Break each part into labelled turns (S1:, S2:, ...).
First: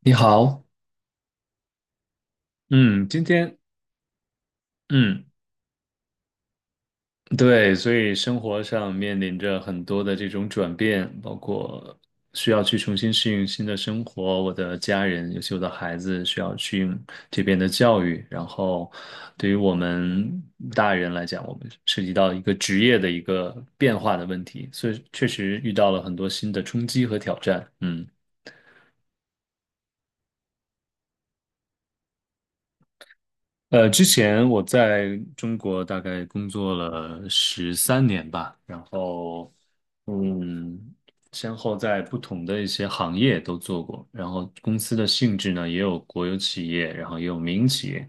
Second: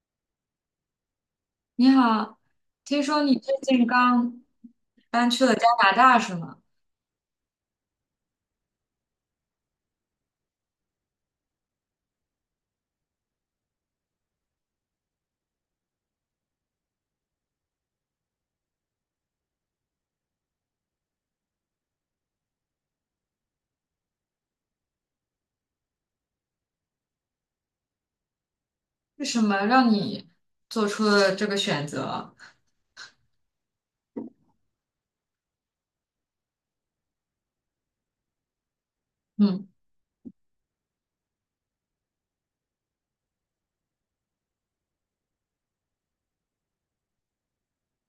S1: 你好，
S2: 你好，听
S1: 嗯，
S2: 说
S1: 今
S2: 你最
S1: 天，
S2: 近刚
S1: 嗯，
S2: 搬去了加拿大是吗？
S1: 对，所以生活上面临着很多的这种转变，包括需要去重新适应新的生活，我的家人，尤其我的孩子需要适应这边的教育，然后对于我们大人来讲，我们涉及到一个职业的一个变化的问题，所以确实遇到了很多新的冲击和挑战。
S2: 是什么让你做出了这个选择？
S1: 之前我在中国大概工作了13年吧，然后，
S2: 嗯
S1: 嗯，先后在不同的一些行业都做过，然后公司的性质呢，也有国有企业，然后也有民营企业，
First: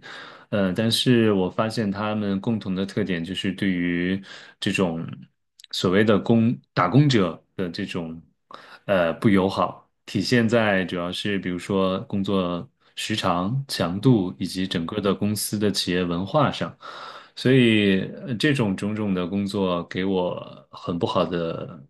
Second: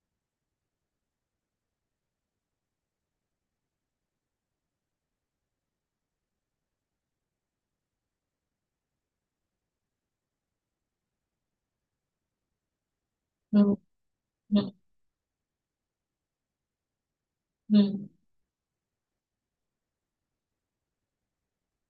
S1: 但是我发现他们共同的特点就是对于这种所谓的工打工者的这种不友好，体现在主要是比如说工作时长、
S2: 嗯
S1: 强度以及
S2: 嗯
S1: 整个的公司的企业文化上。所以
S2: 嗯
S1: 这种种种的工作给我很不好的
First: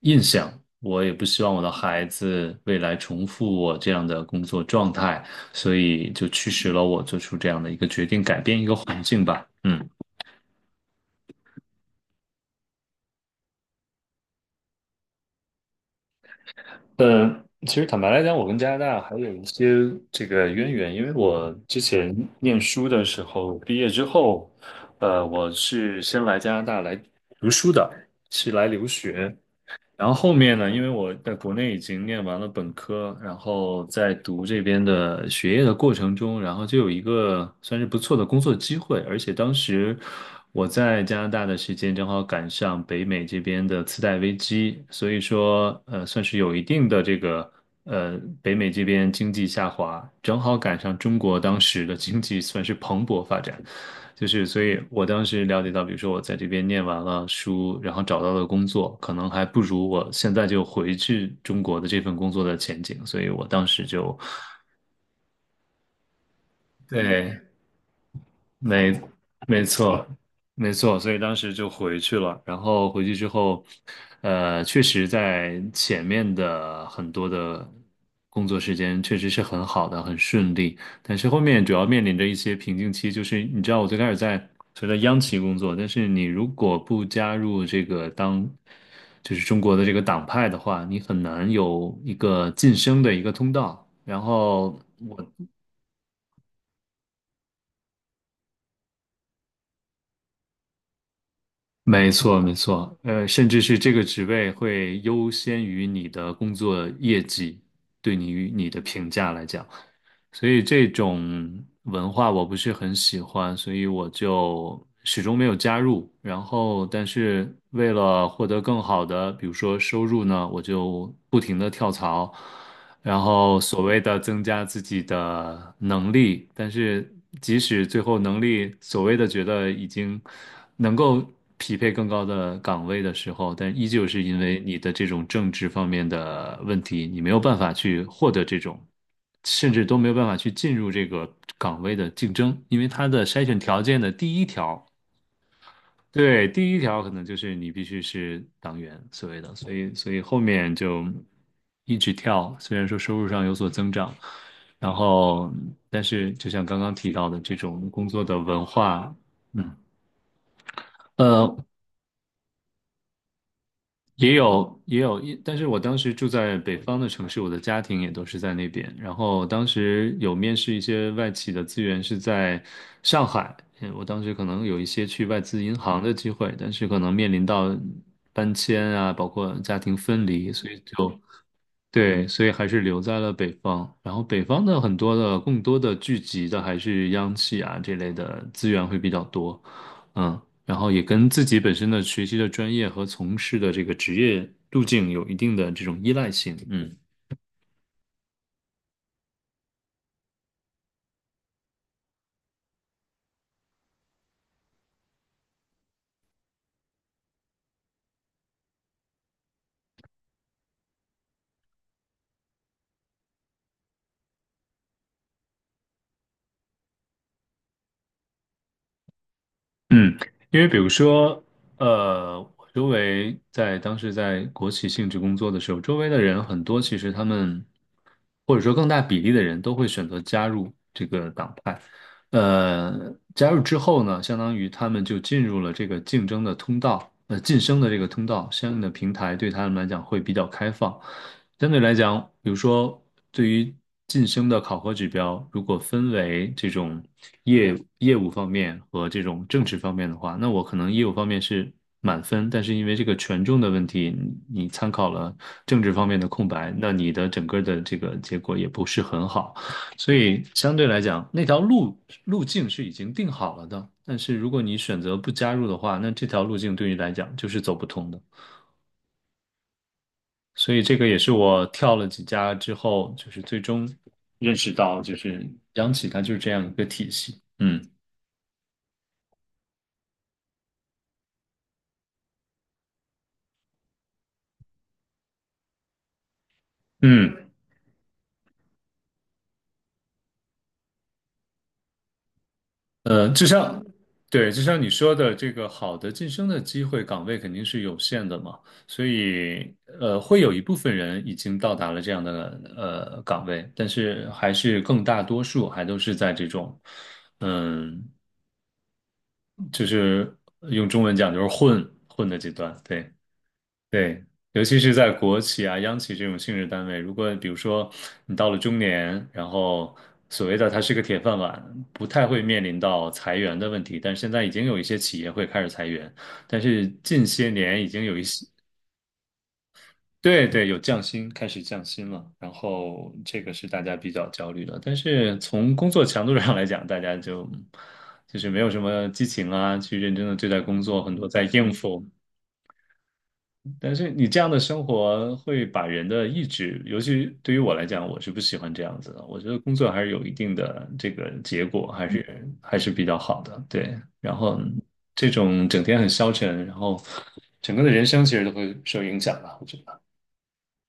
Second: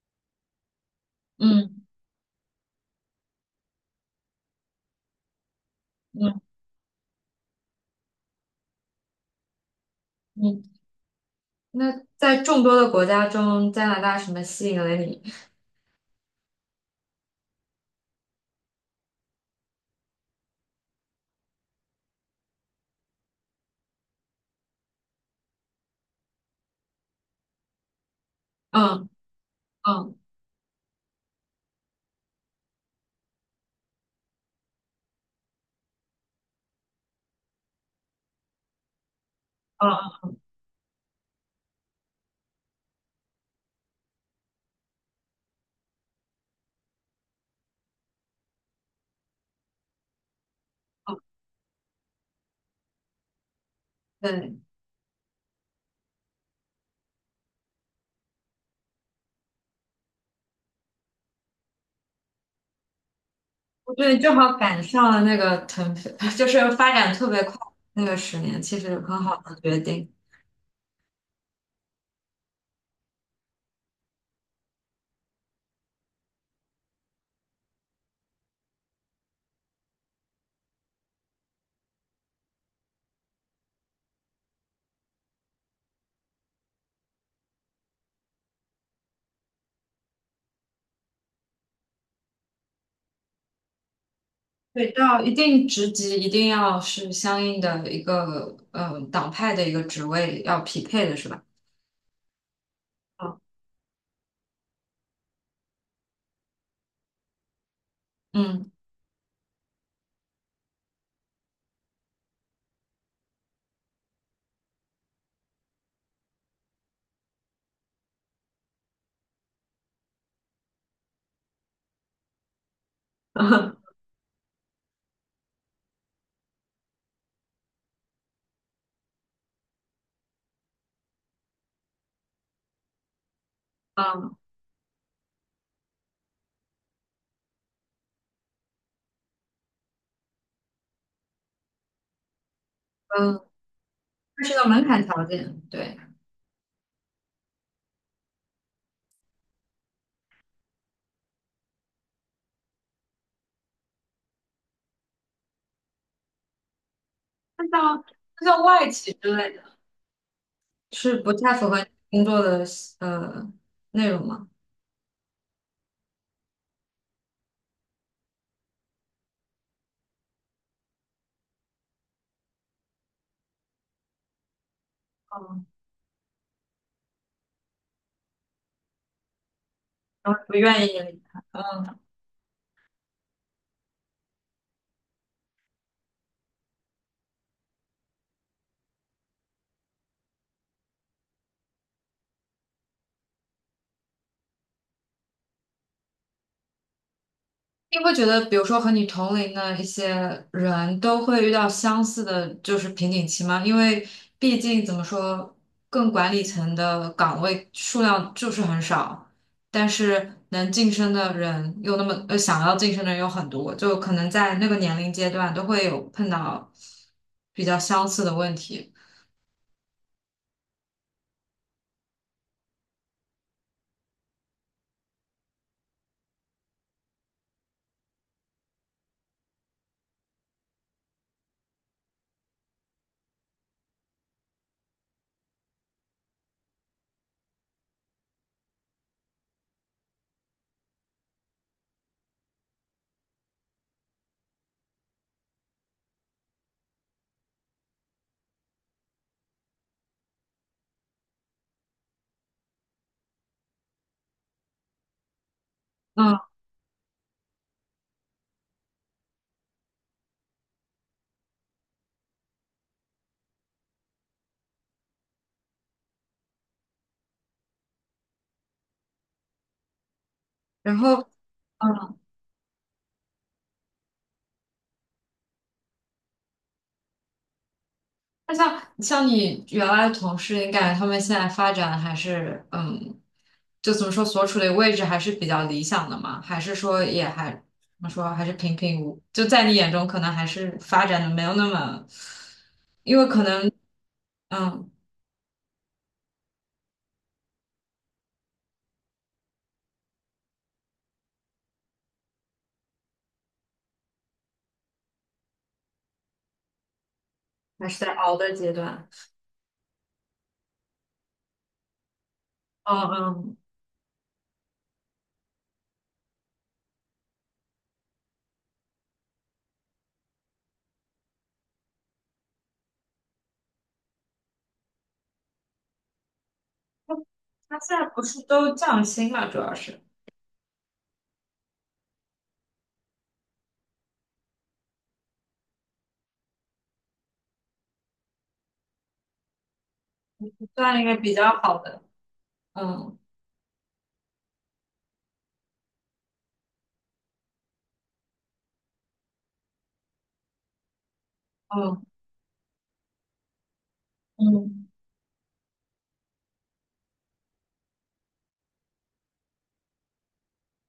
S1: 印象，我也不希望我的
S2: 嗯
S1: 孩子未来重复我这样的工作状态。所以就
S2: 嗯
S1: 驱使了我做出这样的一个决定，改变一个环境吧。嗯
S2: 嗯。那在众多的国家中，加拿大什么吸引了你？
S1: 嗯，其实坦白来讲，我跟加拿大还有一些这个渊源，因为我之前念书的时候，毕业之后，我是先来加拿大来读书的，是来留
S2: 嗯
S1: 学。然后
S2: 嗯
S1: 后面呢，因为我在国内已经念完了本科，然后在读这边的学业的过程中，然后就有一个算是不错的工作机会，而且当
S2: 嗯
S1: 时
S2: 嗯
S1: 我在加拿大的时间正好赶上北美这边的次贷危机，所以说算是有一定的这个北美这边经济下滑，正好赶上
S2: 嗯，
S1: 中国当时的经济算是蓬勃发展。就是，
S2: 对，
S1: 所以我当时了解到，比如说我在这边念完了书，然后找到了工作，可能还不如我现在就回去中国的这份工作的前景，所以我当时
S2: 我觉得
S1: 就，
S2: 你正好赶上了那个腾飞，就是发展特
S1: 对，
S2: 别快那个10年，其实
S1: 没
S2: 很好的
S1: 没
S2: 决
S1: 错，
S2: 定。
S1: 没错，所以当时就回去了。然后回去之后，确实在前面的很多的工作时间确实是很好的，很顺利。但是后面主要面临着一些瓶颈期，就是你知道，我最开始在所谓的央企工作，但是你如果不加入这个就是中国的这个党派的话，你很难有一个晋升的一个通道。然后
S2: 对，到一定职级一定要是相应的一个党派的一个职位要匹配的是吧？
S1: 没错，没错，甚
S2: 嗯
S1: 至是这个职位会优先于你的工作业绩，对你与你
S2: 嗯
S1: 的评价来讲，所以这种文化我不是很喜欢，所以我就始终没有加入。然后，但是为了获得更好的，比如说收入呢，我就不停的跳槽，然后所谓 的增加自己的能力，但是即使最后能力所谓的觉得已经能够匹配更高的岗位的时候，但依旧是
S2: 嗯
S1: 因为你的这种政治方面的问题，你没有办法去获得这种，甚至都没有办法去进入这个岗位的竞争，因为它的
S2: 嗯，
S1: 筛选条件的第一
S2: 它是个
S1: 条
S2: 门槛条件，对。
S1: 对，第一条可能就是你必须是党员所谓的，所以后面就一直跳，虽然说收入上有所增长，然后但是就像刚刚提到的这
S2: 那
S1: 种
S2: 像
S1: 工作的
S2: 那像
S1: 文
S2: 外企
S1: 化，
S2: 之类的，
S1: 嗯。
S2: 是不太
S1: 呃，
S2: 符合你工作的呃内容
S1: 也
S2: 吗？
S1: 有也有，但是我当时住在北方的城市，我的家庭也都是在那边。然后当时有面试一些外企的资源是在上海，我当时可能有一些去外资
S2: 嗯，
S1: 银行的机会，但是可能面临到搬迁啊，包括家庭分
S2: 然后
S1: 离，
S2: 不
S1: 所以
S2: 愿意
S1: 就
S2: 离开。
S1: 对，所以还是留在了北方。然后北方的很多的更多的聚集的还是央企啊这类的资源会比较多，嗯，然后也跟自己本身的学习的专业和从事的这个职业路径有一定的这种依赖性
S2: 你会觉得，比如说和你同龄的一些人都会遇到相似的，就是瓶颈期吗？因为毕竟怎么说，更管理层的岗位数量就是很少，但是能晋升的人又那么，想要晋升的人有很多，就可能在那个年龄阶段都会有碰到比较相似的问题。
S1: 嗯，因为比如说，我周围在当时在国企性质工作的时候，周围的人很多，其实他们或者说更大比例的人都会选择加入这个党派。加入之后呢，相当于他们就进入了这个竞争的通道，晋升的这个通道，相应的平台对他们来讲会比较开放。相对来讲，比如说对于晋升的考核指标，如果分为这种业业务方面和这种政治方面的话，那我可能业务方面是满分，但是因为这个权重的问题，你参考了政治方面的
S2: 嗯，
S1: 空白，那你的整个的这个结果也不是很好。所以相对来讲，那条路径是已经定好了的。但是如果你选择不加入的话，那这条路径对你来讲就是走不通的。所以这
S2: 然
S1: 个也
S2: 后。
S1: 是我跳了
S2: 嗯。
S1: 几家之后，就是最终认识到，就是央企它就是这样一个体系。嗯
S2: 那像你原来的同事，你感觉他们现在发展还是就怎么说所处的位置还是比较理想的嘛？还是说也
S1: 嗯。
S2: 还怎么说还是平平无？就在你眼中，可能还是发展的没有那么，因为
S1: 呃，
S2: 可
S1: 就
S2: 能
S1: 像，对，就像你
S2: 嗯
S1: 说的，这个好的晋升的机会岗位肯定是有限的嘛，所以会有一部分人已经到达了这样的岗位，但是还是更大多数还都是在这种，
S2: 还是
S1: 嗯，
S2: 在熬的阶段。
S1: 就是用中文讲就是混混的阶段，
S2: 嗯
S1: 对。
S2: 嗯，
S1: 对，尤其是在国企啊、央企这种性质单位，如果比如说你到了中年，然后所谓的它是个铁饭碗，不太会面临到裁员的问题。但是现在已经有一些企业会开始裁员，但是
S2: 他
S1: 近些
S2: 他
S1: 年已
S2: 现
S1: 经
S2: 在
S1: 有
S2: 不
S1: 一
S2: 是
S1: 些，
S2: 都降薪嘛？主要是
S1: 对对，有降薪，开始降薪了。然后这个是大家比较焦虑的。但是从工作强度上来讲，大家就是没有什么激情啊，去认真的对待工
S2: 算
S1: 作，
S2: 一
S1: 很
S2: 个
S1: 多
S2: 比
S1: 在
S2: 较
S1: 应
S2: 好的。
S1: 付。
S2: 嗯
S1: 但是你这样的生活会把人的意志，尤其对于我来讲，我是不喜欢这样子的。我觉得工作还是有一定的这个结果，
S2: 嗯
S1: 还是比较好的。对，然后
S2: 嗯。
S1: 这种整天很消沉，然后整个的人生其实都会受影响吧，我觉得。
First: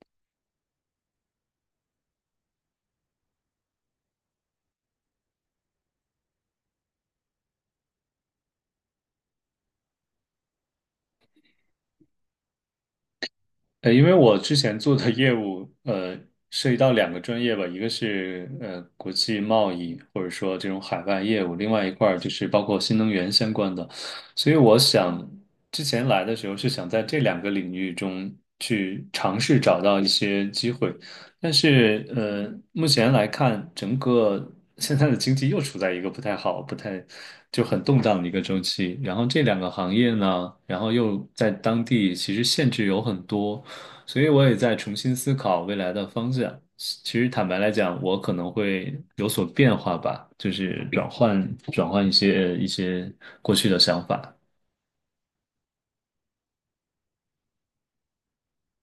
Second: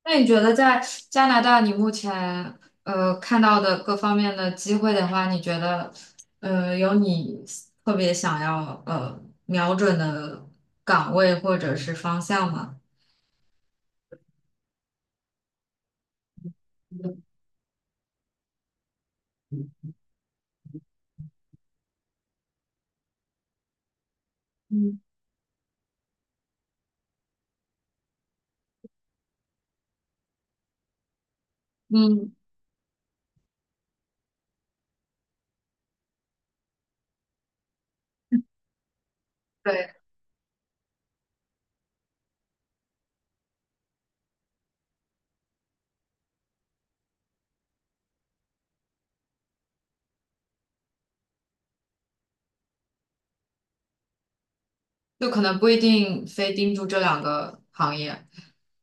S2: 那你觉得在加拿大，你目前看到的各方面的机会的话，你觉得有你特别想要瞄准的岗位或者是方向吗？
S1: 因为我之前做的业务，涉及到两个专业吧，一个是国际贸易，或者说这种海外业务，另外一块儿就是包括新能源相关的，所以我
S2: 嗯
S1: 想之前来的时候是想在这两个领域中去尝试找到一些机会，但是
S2: 嗯。
S1: 目前来看，整个现在的经济又处在一个不太好、不太就很动荡的一个周期。然后这两个行
S2: 对，
S1: 业呢，然后又在当地其实限制有很多，所以我也在重新思考未来的方向。其实坦白来讲，我可能会有所变化吧，就是转换一些过去的想法。
S2: 就可能不一定非盯住这两个行业。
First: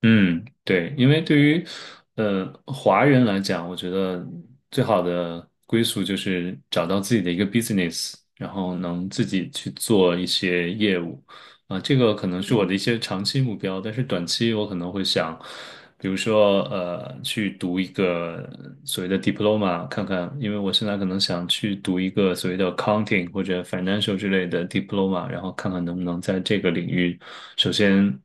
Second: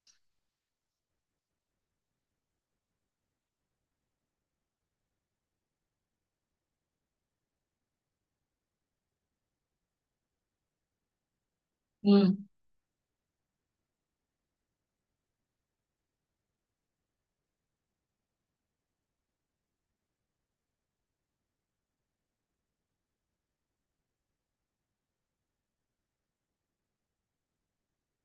S1: 嗯，对，因为对于华人来讲，我觉得最好的归宿就是找到自己的一个 business，然后能自己去做一些业务啊，这个可能
S2: 嗯
S1: 是我的一些长期目标，但是短期我可能会想，比如说去读一个所谓的 diploma，看看，因为我现在可能想去读一个所谓的 accounting 或者 financial 之类的 diploma，然后看看能不能在这个领域。首先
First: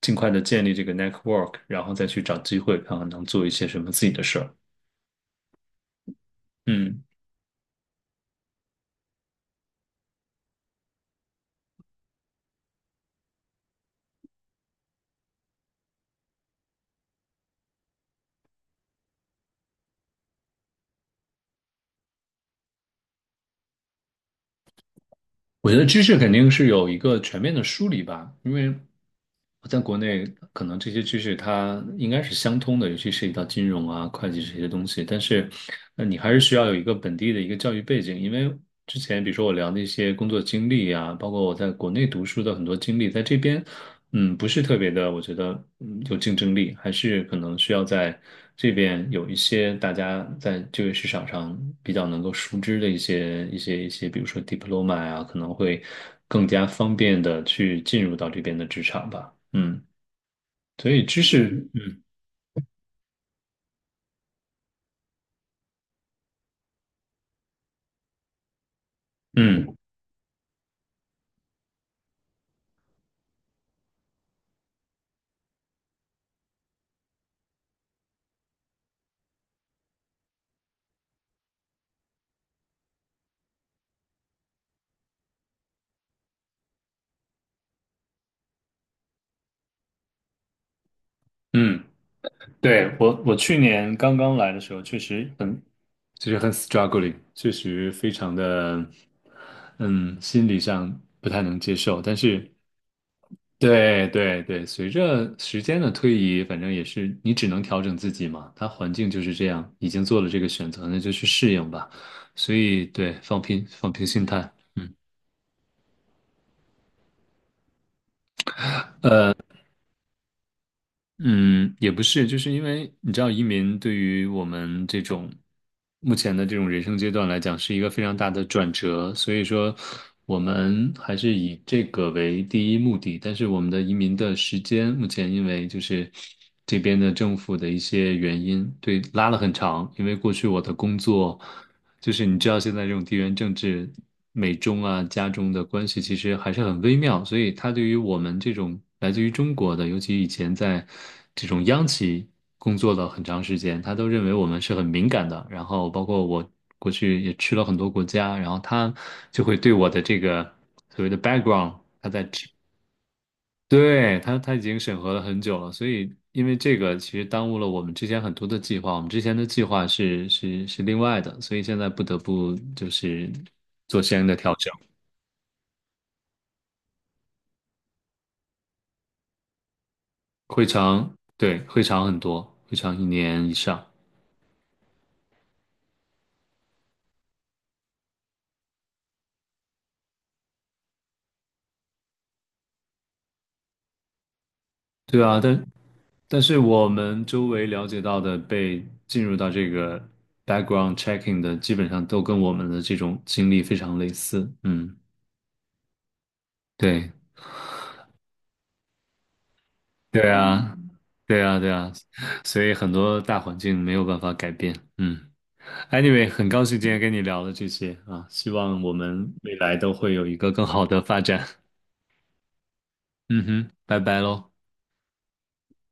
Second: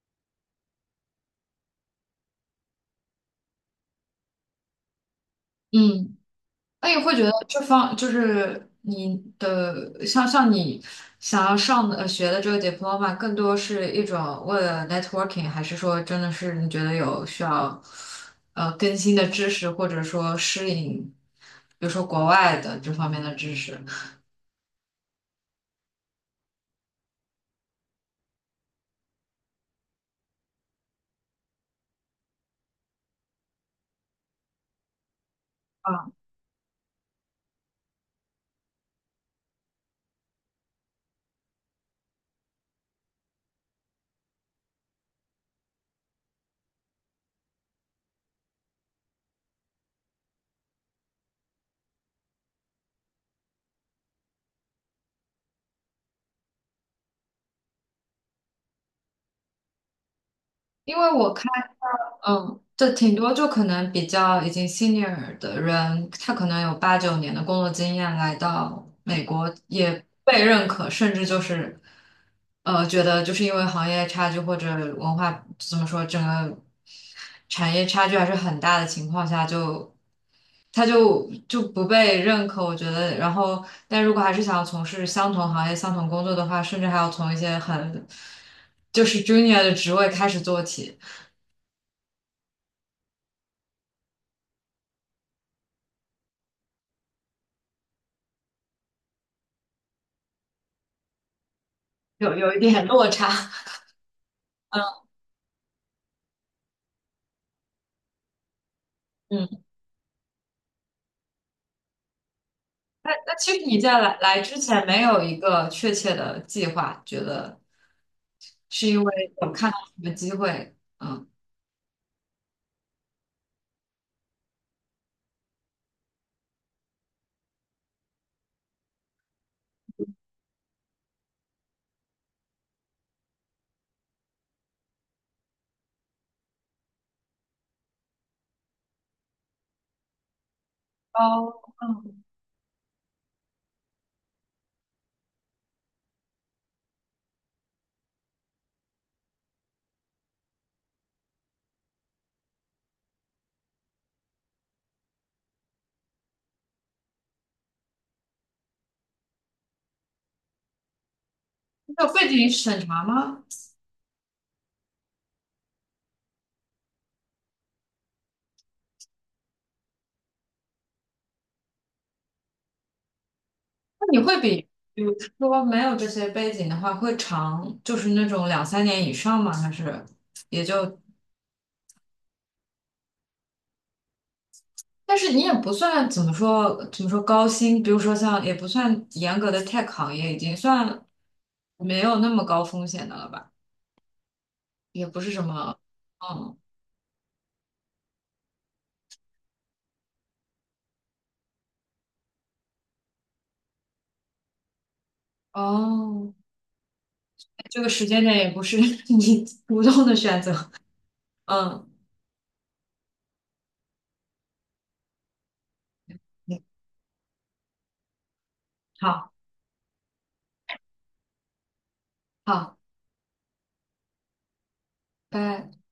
S1: 尽快的建立这个 network，然后再去找机会，看看能做一些什么自己的事儿。
S2: 嗯。那
S1: 嗯，
S2: 你会觉得这方就是你的，像你想要上的学的这个 diploma，更多是一种为了 networking，还是说真的是你觉得有需要更新的知识，或者说适应，比如说国外的这方面的知识？
S1: 我觉得知识肯定是有一个全面的梳理吧，因为我在国内可能这些知识它应该是相通的，尤其涉及到金融啊、会计这些东西。但是，
S2: 啊，
S1: 你还是需要有一个本地的一个教育背景，因为之前比如说我聊那些工作经历啊，包括我在国内读书的很多经历，在这边嗯，不是特别的，我觉得有竞争力，还是可能需要在这边有一些大家在这个市场上比较能够熟知的一些，比如说 diploma 啊，可能会更加方便的去进入到这边的职场吧。嗯，所
S2: 因
S1: 以
S2: 为
S1: 知
S2: 我看。
S1: 识，
S2: 嗯，这挺多，就可能比较已经 senior 的人，他可能有8、9年的工作经验，来到美国
S1: 嗯
S2: 也被认可，甚至就是，觉得就是因为行业差距或者文化怎么说，整个产业差距还是很大的情况下就，他就不被认可，我觉得。然后，但如果还是想要从事相同行业、相同工作的话，甚至还要从一些很就是 junior 的职位开始做起。
S1: 嗯，对，我去年刚刚来的时候，确实很就是很 struggling，确实非常的，嗯，心理上不太能接受，但
S2: 有
S1: 是。
S2: 有一点落差。
S1: 对对对，随
S2: 嗯
S1: 着时间的推移，反正也是你只能调整自己嘛。他环境就是这
S2: 嗯。
S1: 样，已经做了这个选择，那就去适应吧。所以
S2: 那
S1: 对，
S2: 那
S1: 放
S2: 其
S1: 平
S2: 实你
S1: 放
S2: 在
S1: 平
S2: 来
S1: 心
S2: 来
S1: 态。
S2: 之前
S1: 嗯。
S2: 没有一个确切的计划，觉得是因为有看到什么机会，嗯，
S1: 嗯，也不是，就是因为你知道，移民对于我们这种目前的这种人生阶段来讲，是一个非常大的转折，所以说我们还是以这个为第一目的。但是我们的移民的时间，目前因为就是这边的政府的一些原因，对，拉了很长。因为过去我的工作。
S2: 哦，
S1: 就
S2: 嗯，
S1: 是你知道现在这种地缘政治，美中啊、加中的关系其实还是很微妙，所以他对于我们这种来自于中国的，尤其以前在这种央企工作了很长时间，他都认为我们是很敏感的。然后包括我过去也去了很多国家，然后他就会对我的这个所谓的 background，他
S2: 有
S1: 在
S2: 背景审查吗？
S1: 对，他已经审核了很久了，所以因为这个其实耽误了我们之前很多的计划，我们之前的计划是另外的，所以现在不得不就是做
S2: 那你
S1: 相应的
S2: 会
S1: 调
S2: 比，
S1: 整，
S2: 比如说没有这些背景的话，会长，就是那种2、3年以上吗？还是也
S1: 会
S2: 就？
S1: 长，对，会长很多，会长一年以上，
S2: 但是你也不算怎么说高薪，比如说像也不算严格的 tech 行业，已经算没有那么高风险的了吧？也不
S1: 对
S2: 是
S1: 啊，
S2: 什么，
S1: 但是
S2: 嗯，
S1: 我们周围了解到的被进入到这个 background checking 的，基本上都跟我们的这种经历非常类似，嗯，
S2: 哦，
S1: 对，
S2: 这个时间点也不是 你主动的
S1: 对
S2: 选择，
S1: 啊。对啊，对
S2: 嗯，
S1: 啊，所以很多大环境没有办法改变。嗯，anyway，很高兴今天跟你聊了这些啊，希望我
S2: 好，
S1: 们未来都会有一个更好的发展。
S2: 好，
S1: 嗯哼，拜拜喽。
S2: 拜。